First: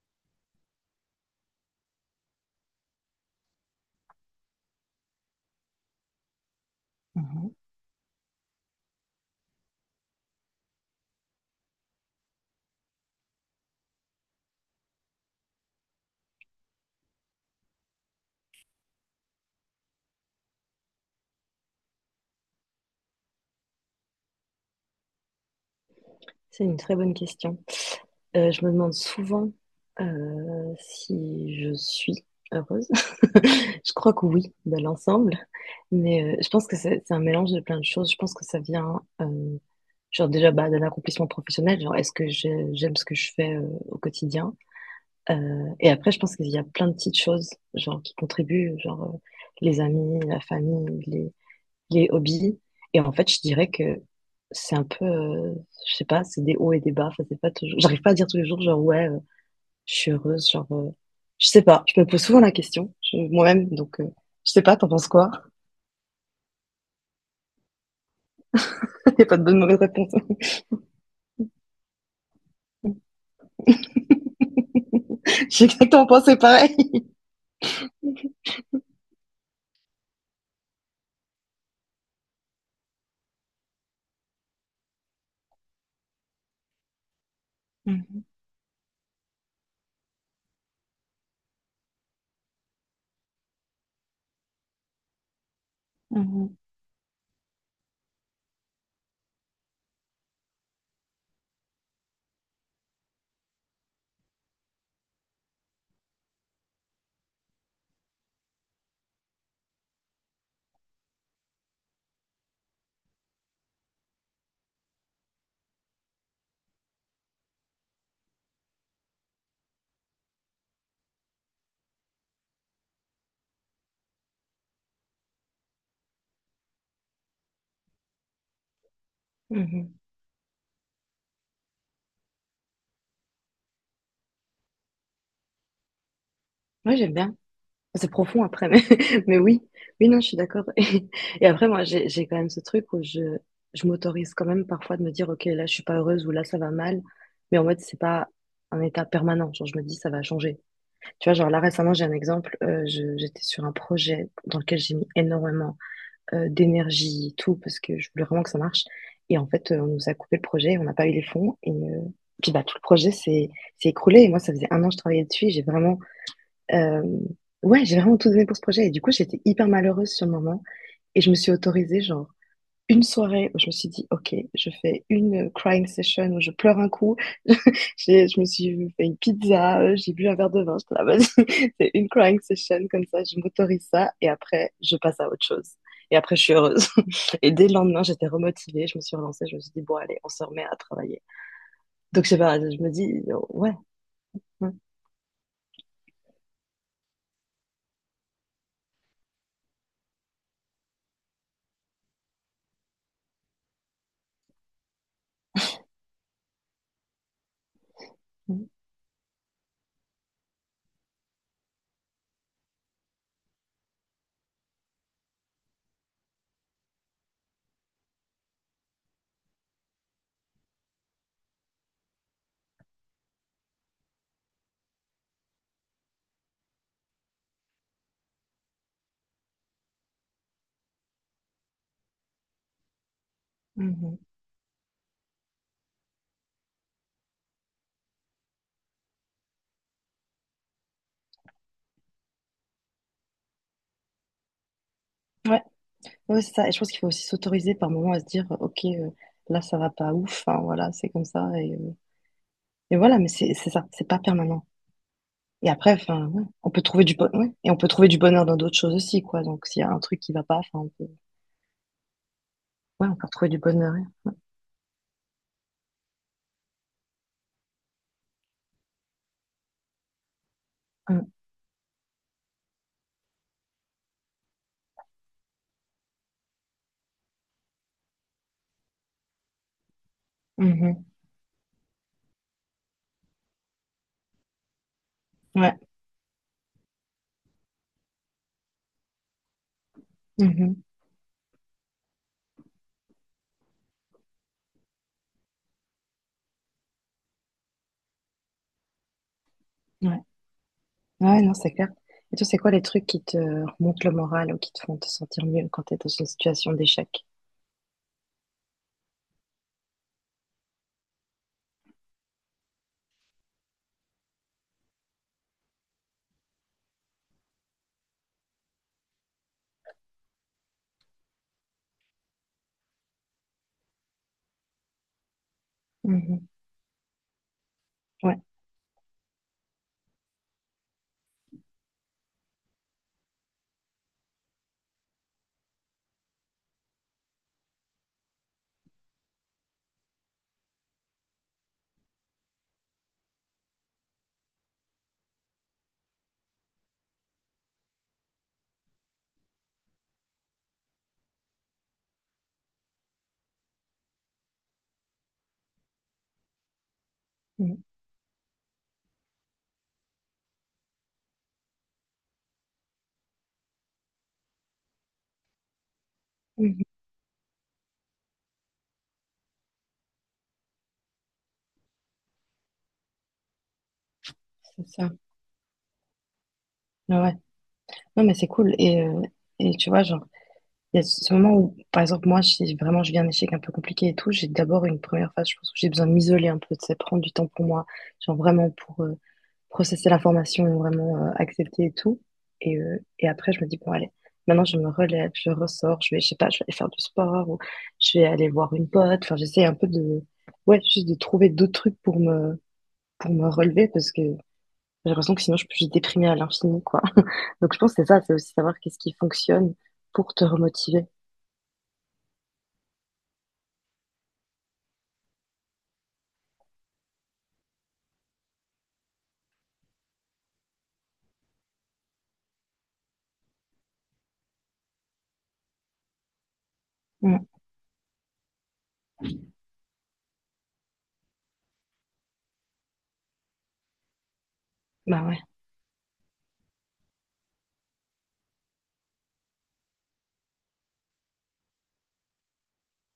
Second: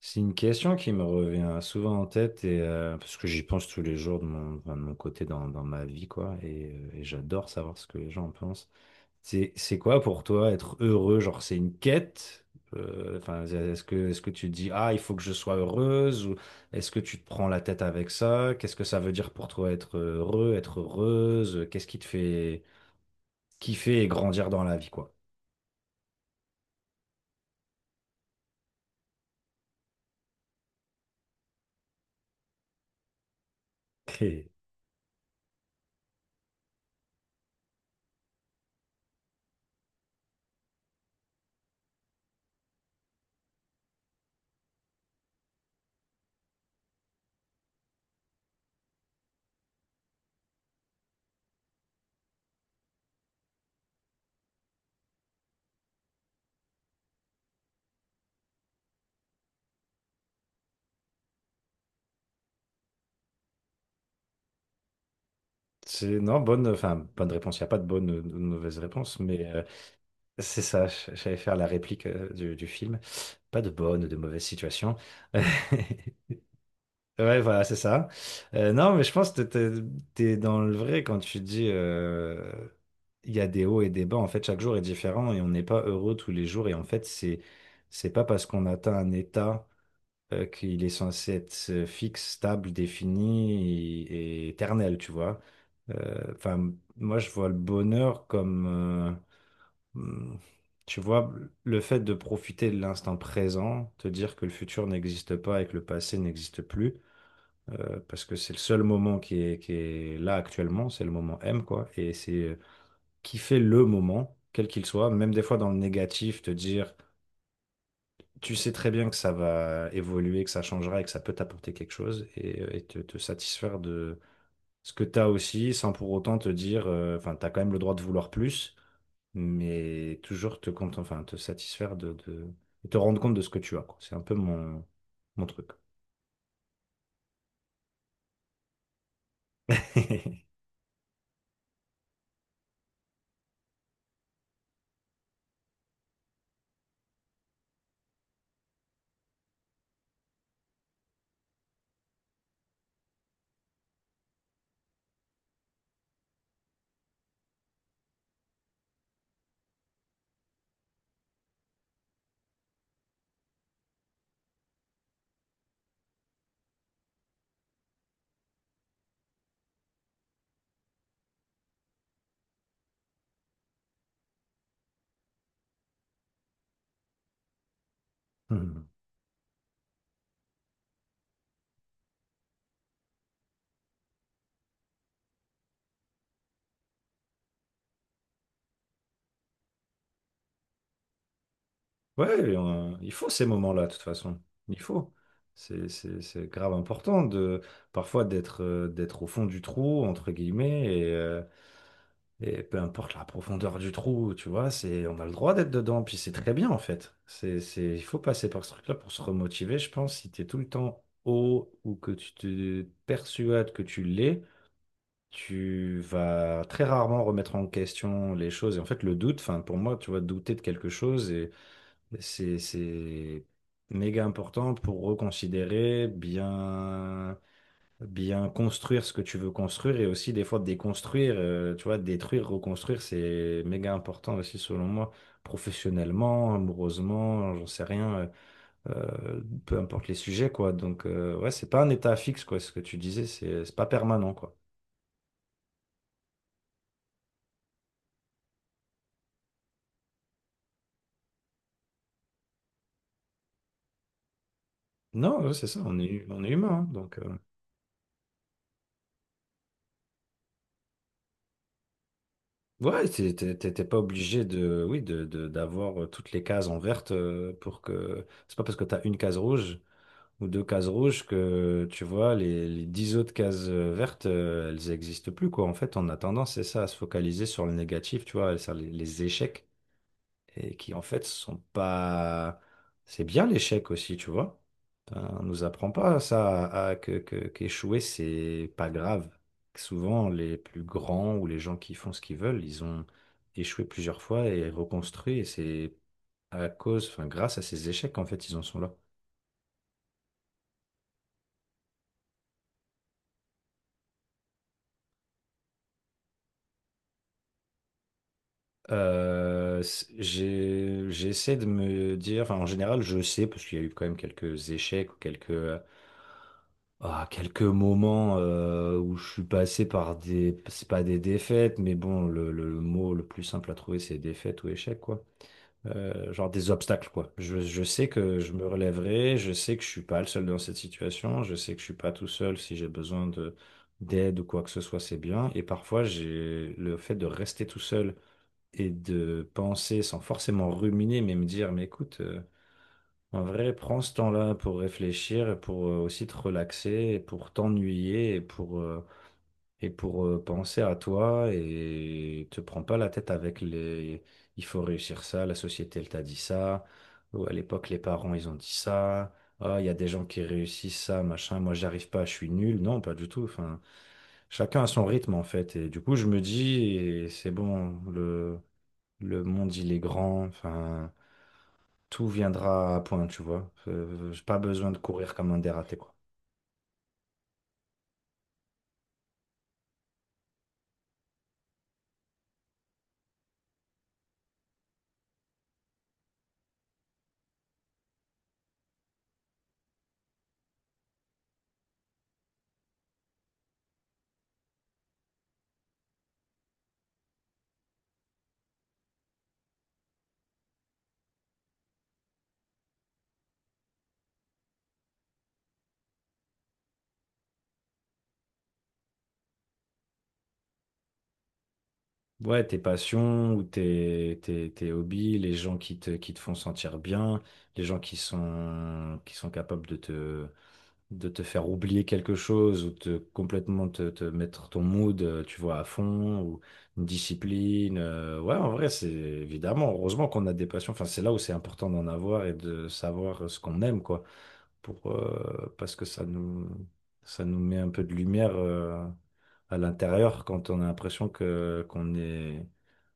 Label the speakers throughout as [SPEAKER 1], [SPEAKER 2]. [SPEAKER 1] C'est une question qui me revient souvent en tête et parce que j'y pense tous les jours de mon, enfin de mon côté dans ma vie quoi et et j'adore
[SPEAKER 2] Mhm.
[SPEAKER 1] savoir ce que les gens en pensent. C'est quoi pour toi être heureux? Genre, c'est une quête? Enfin est-ce que tu te dis, ah il faut que je sois heureuse, ou est-ce que tu te prends la tête avec ça? Qu'est-ce que ça veut dire pour toi être heureux, être heureuse? Qu'est-ce qui te fait kiffer et grandir dans la vie quoi?
[SPEAKER 2] C'est une très bonne question. Je me demande souvent si je suis heureuse. Je crois que oui, de l'ensemble. Mais je pense que c'est un mélange de plein de choses. Je pense que ça vient, genre déjà bah, d'un accomplissement professionnel. Genre, est-ce que j'aime ce que je fais au quotidien? Et après, je pense qu'il y a plein de petites choses, genre qui contribuent, genre les amis, la famille, les hobbies. Et en fait, je dirais que c'est un peu, je sais pas, c'est des hauts et des bas. Enfin, c'est pas toujours, j'arrive pas à dire tous les jours, genre, ouais, je suis heureuse, genre, je sais pas. Je me pose souvent la question, moi-même, donc, je sais pas, t'en penses quoi?
[SPEAKER 1] C'est non bonne enfin bonne réponse. Il n'y a pas de bonne ou de mauvaise
[SPEAKER 2] Il
[SPEAKER 1] réponse
[SPEAKER 2] n'y a pas de
[SPEAKER 1] mais
[SPEAKER 2] bonne mauvaise réponse.
[SPEAKER 1] c'est ça, j'allais faire la réplique du film. Pas de bonne ou de mauvaise situation.
[SPEAKER 2] J'ai exactement pensé pareil.
[SPEAKER 1] Ouais, voilà, c'est ça. Non, mais je pense que t'es dans le vrai quand tu dis il y a des hauts et des bas. En fait, chaque jour est différent et on n'est pas heureux tous les jours. Et en fait, c'est pas
[SPEAKER 2] Mhm.
[SPEAKER 1] parce qu'on atteint un état qu'il est censé être fixe, stable, défini et éternel, tu vois. Euh,
[SPEAKER 2] Mhm.
[SPEAKER 1] Enfin, moi, je vois le bonheur comme. Hmm. Tu vois, le fait de profiter de l'instant présent, te dire que le futur n'existe pas et que le passé n'existe plus, parce que c'est le seul moment qui est là actuellement, c'est le moment M, quoi, et c'est kiffer le moment, quel qu'il soit, même des fois dans le négatif, te dire, tu sais très bien que ça va évoluer, que ça changera et que ça peut t'apporter quelque chose, et te satisfaire de ce que tu as aussi, sans pour autant te dire, enfin, tu as quand même le droit de vouloir plus,
[SPEAKER 2] Mhm.
[SPEAKER 1] mais toujours te satisfaire de te rendre compte de ce que tu as, quoi. C'est un peu mon truc.
[SPEAKER 2] Moi, j'aime bien. C'est profond après, mais mais oui. Oui, non, je suis d'accord, et après moi, j'ai quand même ce truc où je m'autorise quand même parfois de me dire: «OK, là, je suis pas heureuse» ou «Là, ça va mal», mais en mode, c'est pas un état permanent. Genre, je me dis: «Ça va changer». Tu vois? Genre, là, récemment, j'ai un exemple, je j'étais sur un projet dans lequel j'ai mis énormément, d'énergie et tout parce que je voulais vraiment que ça marche et en fait, on nous a coupé le projet, on n'a pas eu les fonds et puis, bah, tout le projet s'est écroulé et moi, ça faisait 1 an que je travaillais dessus et j'ai vraiment euh, ouais, j'ai vraiment tout donné pour ce projet. Et du coup, j'étais hyper malheureuse sur le moment. Et je me suis autorisée, genre, une soirée où je me suis dit, OK, je fais une crying session où je pleure un coup. Je me
[SPEAKER 1] Hmm.
[SPEAKER 2] suis fait une pizza, j'ai bu un verre de vin. J'étais là, vas-y, c'est une crying session comme ça. Je m'autorise ça. Et après, je passe à autre chose. Et après, je suis heureuse. Et dès le lendemain, j'étais remotivée. Je me suis relancée. Je me suis dit, bon, allez, on se remet à travailler. Donc, je sais
[SPEAKER 1] Ouais,
[SPEAKER 2] pas, je me
[SPEAKER 1] il
[SPEAKER 2] dis,
[SPEAKER 1] faut ces
[SPEAKER 2] oh, ouais.
[SPEAKER 1] moments-là, de toute façon.
[SPEAKER 2] Ouais,
[SPEAKER 1] Il faut. C'est grave important de parfois d'être au fond du trou, entre guillemets, et et peu importe la profondeur du trou, tu vois, c'est on a le droit d'être dedans, puis c'est très bien en fait. Il faut passer par
[SPEAKER 2] ouais.
[SPEAKER 1] ce truc-là pour se remotiver, je pense, si tu es tout le temps haut ou que tu te persuades que tu l'es. Tu vas très rarement remettre en question les choses. Et en fait, le doute, enfin, pour moi, tu vois, douter de quelque chose, et c'est méga important pour reconsidérer, bien construire ce que tu veux construire et aussi des fois déconstruire, tu vois, détruire, reconstruire, c'est méga
[SPEAKER 2] Mhm.
[SPEAKER 1] important aussi selon moi, professionnellement, amoureusement, j'en sais rien, euh, peu importe les sujets, quoi. Donc, ouais, c'est pas un état fixe, quoi, ce que tu disais, c'est pas permanent, quoi.
[SPEAKER 2] Ouais. Ouais, c'est ça. Et je pense qu'il faut aussi s'autoriser par moment à se dire, OK, là, ça va pas ouf. Enfin, voilà, c'est comme ça. Et voilà, mais c'est ça, c'est pas permanent.
[SPEAKER 1] Non, ouais, c'est
[SPEAKER 2] Et
[SPEAKER 1] ça,
[SPEAKER 2] après, enfin, ouais,
[SPEAKER 1] on est
[SPEAKER 2] on peut
[SPEAKER 1] humain, hein,
[SPEAKER 2] trouver
[SPEAKER 1] donc,
[SPEAKER 2] ouais. Et on peut trouver du bonheur dans d'autres choses aussi, quoi. Donc, s'il y a un truc qui va pas, enfin, on peut...
[SPEAKER 1] ouais,
[SPEAKER 2] Ouais, on peut retrouver du
[SPEAKER 1] t'es
[SPEAKER 2] bonheur.
[SPEAKER 1] pas
[SPEAKER 2] Ouais.
[SPEAKER 1] obligé de, oui, de- d'avoir toutes les cases en verte pour que. C'est pas parce que t'as une case rouge ou deux cases rouges
[SPEAKER 2] Mm.
[SPEAKER 1] que, tu vois, les dix autres cases vertes, elles existent plus, quoi. En fait, on a tendance, c'est ça, à se focaliser sur le négatif, tu vois, sur les échecs, et qui en
[SPEAKER 2] Mhm.
[SPEAKER 1] fait sont pas... C'est bien l'échec aussi, tu vois. Ben, on nous
[SPEAKER 2] Ouais.
[SPEAKER 1] apprend pas ça, qu'échouer, c'est pas grave. Souvent, les plus
[SPEAKER 2] Mhm.
[SPEAKER 1] grands ou les gens qui font ce qu'ils veulent, ils ont échoué plusieurs fois et reconstruit, et c'est à cause, enfin grâce à ces échecs qu'en fait ils en sont là.
[SPEAKER 2] Ouais. Ouais, non, c'est clair. Et toi, c'est quoi les trucs qui te remontent le moral ou qui te font te sentir mieux quand tu es dans une situation d'échec?
[SPEAKER 1] J'essaie de me dire, enfin en général je sais, parce qu'il y a eu quand même quelques échecs ou quelques, ah, quelques moments où je suis passé par des... C'est pas des défaites, mais bon, le mot le plus simple à trouver, c'est défaite ou échec, quoi.
[SPEAKER 2] Mhm.
[SPEAKER 1] Genre des obstacles, quoi. Je sais que
[SPEAKER 2] Ouais.
[SPEAKER 1] je me relèverai, je sais que je suis pas le seul dans cette situation, je sais que je suis pas tout seul si j'ai besoin de d'aide ou quoi que ce soit, c'est bien. Et parfois, j'ai le fait de rester tout seul et de penser sans forcément ruminer, mais me dire, mais écoute... en vrai, prends ce temps-là pour réfléchir et pour aussi te relaxer et pour t'ennuyer et pour penser à toi et te prends pas la tête avec les, il faut réussir ça, la société elle t'a dit ça, ou à
[SPEAKER 2] Mhm.
[SPEAKER 1] l'époque les parents ils ont dit ça, ah il y a des gens qui réussissent ça, machin, moi j'arrive pas, je suis nul. Non, pas du tout. Enfin, chacun a son rythme en fait. Et du coup, je me
[SPEAKER 2] Mhm.
[SPEAKER 1] dis, et c'est bon, le monde il est grand, enfin tout viendra à point, tu vois. J'ai pas
[SPEAKER 2] C'est
[SPEAKER 1] besoin de
[SPEAKER 2] ça.
[SPEAKER 1] courir comme un dératé, quoi.
[SPEAKER 2] Ouais. Ouais. Non, mais c'est cool. Et tu vois, genre, il y a ce moment où, par exemple, moi, si vraiment je viens un échec un peu compliqué et tout, j'ai d'abord une première phase, je pense, où j'ai besoin de m'isoler un peu, de ça prendre du temps pour moi, genre vraiment pour processer l'information, vraiment accepter et tout. Et après, je me dis, bon, allez, maintenant je me relève, je ressors, je vais, je sais pas, je vais aller faire du sport ou je vais aller voir une pote. Enfin, j'essaie un peu de, ouais, juste de trouver d'autres trucs pour me, relever parce que j'ai l'impression que sinon je peux juste déprimer à l'infini, quoi. Donc, je pense que c'est ça, c'est aussi savoir qu'est-ce qui fonctionne pour te remotiver.
[SPEAKER 1] Ouais, tes passions ou tes hobbies, les gens qui te font sentir bien, les gens qui sont capables de te faire oublier quelque chose ou te complètement te mettre ton mood, tu vois, à fond, ou une discipline. Ouais, en vrai, c'est évidemment, heureusement qu'on a des passions. Enfin, c'est là où c'est important d'en avoir et de savoir ce qu'on aime, quoi, pour,
[SPEAKER 2] Bah ouais.
[SPEAKER 1] parce que ça nous met un peu de lumière à l'intérieur quand on a l'impression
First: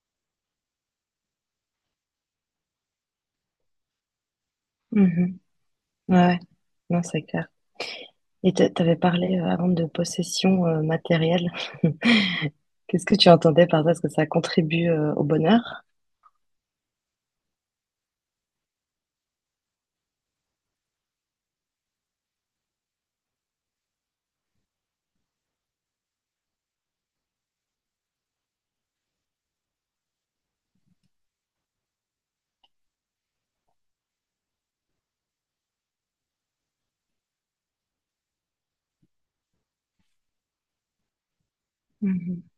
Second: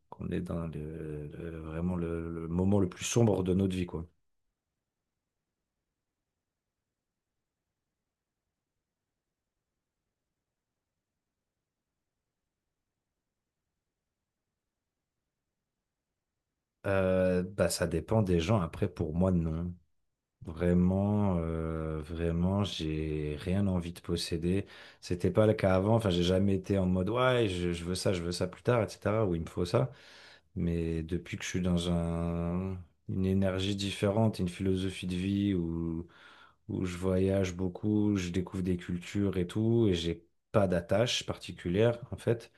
[SPEAKER 1] qu'on est dans vraiment le moment le plus sombre de notre vie, quoi.
[SPEAKER 2] Mhm. Ouais, ouais. Non, c'est clair. Et t'avais parlé avant de possession matérielle. Qu'est-ce que tu entendais par ça? Est-ce que ça contribue au bonheur?
[SPEAKER 1] Bah, ça dépend des gens. Après, pour moi, non. Vraiment, vraiment, j'ai rien envie de posséder. C'était pas le cas avant. Enfin, j'ai jamais été en mode, ouais, je veux ça plus tard, etc. Ou il me faut ça. Mais depuis que je suis dans une énergie différente, une philosophie de vie où je voyage beaucoup, je découvre des cultures et tout, et j'ai pas d'attache particulière, en
[SPEAKER 2] Mhm.
[SPEAKER 1] fait,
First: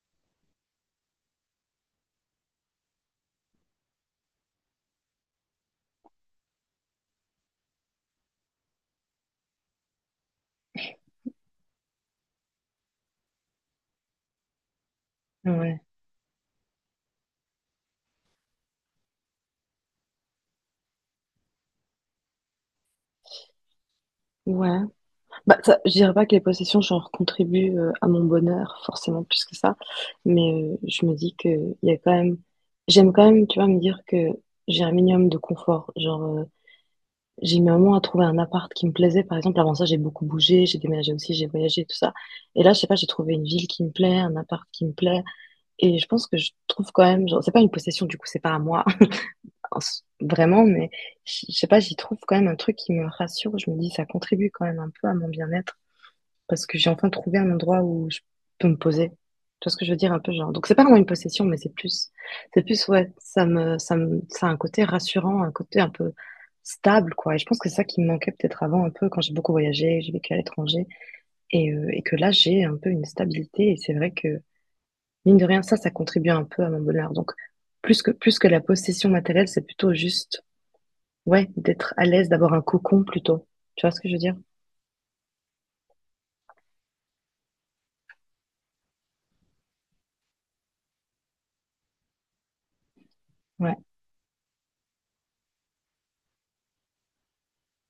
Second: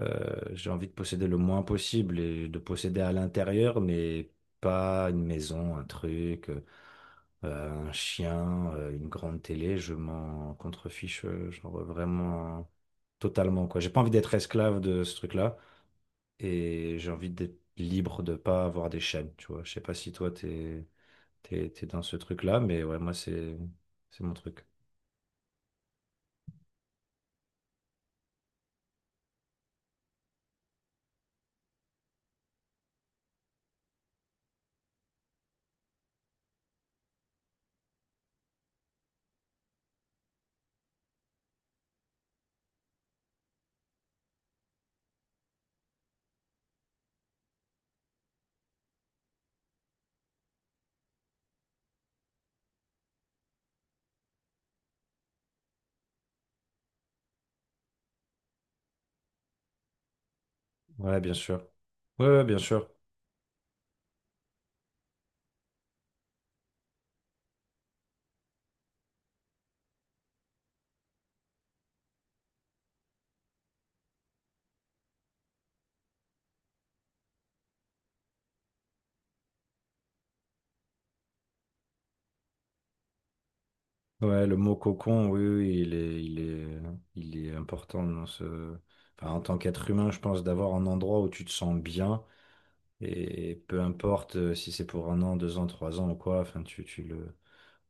[SPEAKER 1] j'ai envie de posséder le moins possible et de posséder à l'intérieur, mais pas une maison, un truc, un chien, une grande télé, je m'en contrefiche, genre vraiment totalement, quoi. J'ai pas envie d'être esclave de ce truc-là
[SPEAKER 2] Ouais.
[SPEAKER 1] et j'ai envie d'être libre de pas avoir des chaînes, tu vois. Je sais pas si toi t'es dans ce truc-là, mais ouais, moi c'est mon truc.
[SPEAKER 2] Ouais. Bah, ça, je dirais pas que les possessions, genre, contribuent à mon bonheur, forcément, plus que ça. Mais je me dis que il y a quand même, j'aime quand même, tu vois, me dire que j'ai un minimum de confort. Genre, j'ai mis un moment à trouver un appart qui me plaisait. Par exemple, avant ça, j'ai beaucoup bougé, j'ai déménagé aussi, j'ai voyagé, tout ça. Et là, je sais pas, j'ai trouvé une ville qui me plaît, un appart qui me plaît. Et je pense que je trouve quand même, genre, c'est pas une possession, du coup, c'est pas à moi, vraiment, mais je sais pas, j'y trouve quand même un truc qui me rassure. Je me dis, ça contribue quand même un peu à mon bien-être parce que j'ai enfin trouvé un endroit où je peux me poser. Tu vois ce que je veux dire un peu genre. Donc c'est pas vraiment une
[SPEAKER 1] Ouais, bien
[SPEAKER 2] possession, mais
[SPEAKER 1] sûr. Ouais, ouais, bien
[SPEAKER 2] c'est plus
[SPEAKER 1] sûr.
[SPEAKER 2] ouais, ça a un côté rassurant, un côté un peu stable quoi. Et je pense que c'est ça qui me manquait peut-être avant un peu quand j'ai beaucoup voyagé, j'ai vécu à l'étranger et que là j'ai un peu une stabilité et c'est vrai que mine de rien ça, ça contribue un peu à mon bonheur. Donc plus que la possession matérielle, c'est plutôt juste ouais d'être à l'aise, d'avoir un cocon plutôt. Tu vois ce que je veux dire?
[SPEAKER 1] Ouais, le mot cocon, oui, oui, il est important dans ce, enfin, en tant qu'être humain, je pense d'avoir un endroit où tu te sens bien et
[SPEAKER 2] Ouais.
[SPEAKER 1] peu importe si c'est pour un an, deux ans, trois ans ou quoi, enfin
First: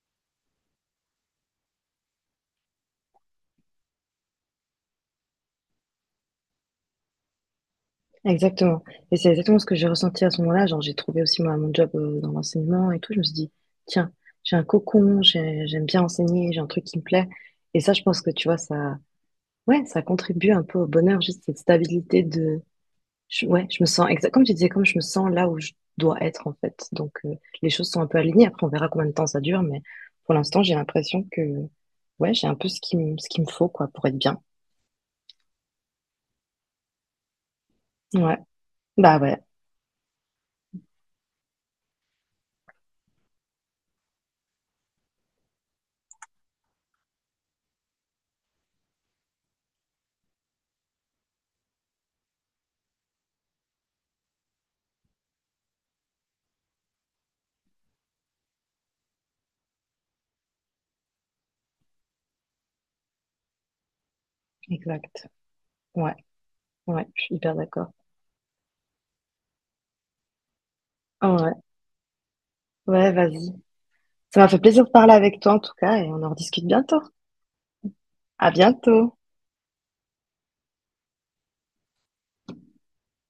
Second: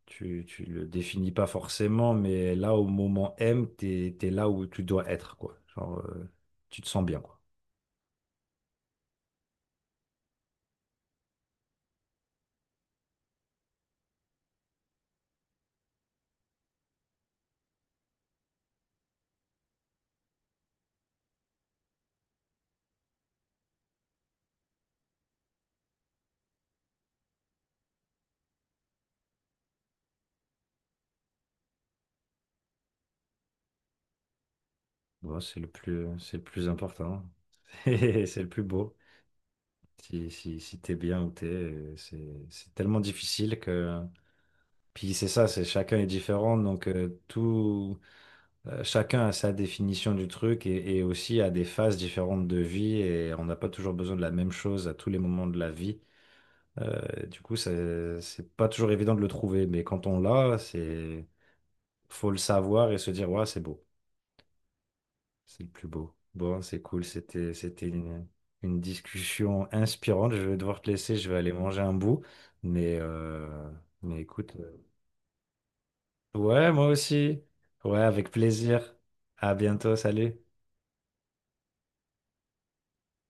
[SPEAKER 1] tu tu le définis pas forcément, mais là, au moment M, t'es là où tu dois être, quoi. Genre, tu te sens bien, quoi.
[SPEAKER 2] Exactement. Et c'est exactement ce que j'ai ressenti à ce moment-là. Genre, j'ai trouvé aussi moi mon job dans l'enseignement et tout. Je me suis dit, tiens, j'ai un cocon, j'aime bien enseigner, j'ai un truc qui me plaît. Et ça, je pense que tu vois, ça, ouais, ça contribue un peu au bonheur, juste cette stabilité de, ouais, je me sens exact, comme tu disais, comme je me sens là où je dois être en fait. Donc, les choses sont un peu alignées. Après, on verra combien de temps ça dure, mais pour l'instant, j'ai l'impression que, ouais, j'ai un peu ce qu'il me faut quoi pour être bien.
[SPEAKER 1] Bon, c'est le plus important. Et
[SPEAKER 2] Ouais,
[SPEAKER 1] c'est le plus beau.
[SPEAKER 2] bah ouais,
[SPEAKER 1] Si, si, si t'es bien où t'es, c'est tellement difficile que... Puis c'est ça, c'est chacun est différent, donc tout, chacun a sa définition du truc et aussi a des phases différentes de vie et on n'a pas toujours besoin de la même chose à tous les moments de la vie. Du coup, c'est pas toujours évident de le trouver, mais quand on l'a, c'est faut le savoir et se dire, ouais, c'est beau,
[SPEAKER 2] exact.
[SPEAKER 1] c'est le plus beau.
[SPEAKER 2] Ouais,
[SPEAKER 1] Bon, c'est cool,
[SPEAKER 2] ouais, je suis
[SPEAKER 1] c'était
[SPEAKER 2] hyper
[SPEAKER 1] c'était
[SPEAKER 2] d'accord.
[SPEAKER 1] une discussion inspirante. Je vais devoir te laisser, je vais aller
[SPEAKER 2] Ouais.
[SPEAKER 1] manger un bout, mais
[SPEAKER 2] Ouais, vas-y. Ça m'a
[SPEAKER 1] écoute,
[SPEAKER 2] fait plaisir de parler avec toi en tout cas et on en rediscute
[SPEAKER 1] ouais, moi
[SPEAKER 2] bientôt.
[SPEAKER 1] aussi, ouais, avec
[SPEAKER 2] À
[SPEAKER 1] plaisir.
[SPEAKER 2] bientôt.
[SPEAKER 1] À bientôt, salut.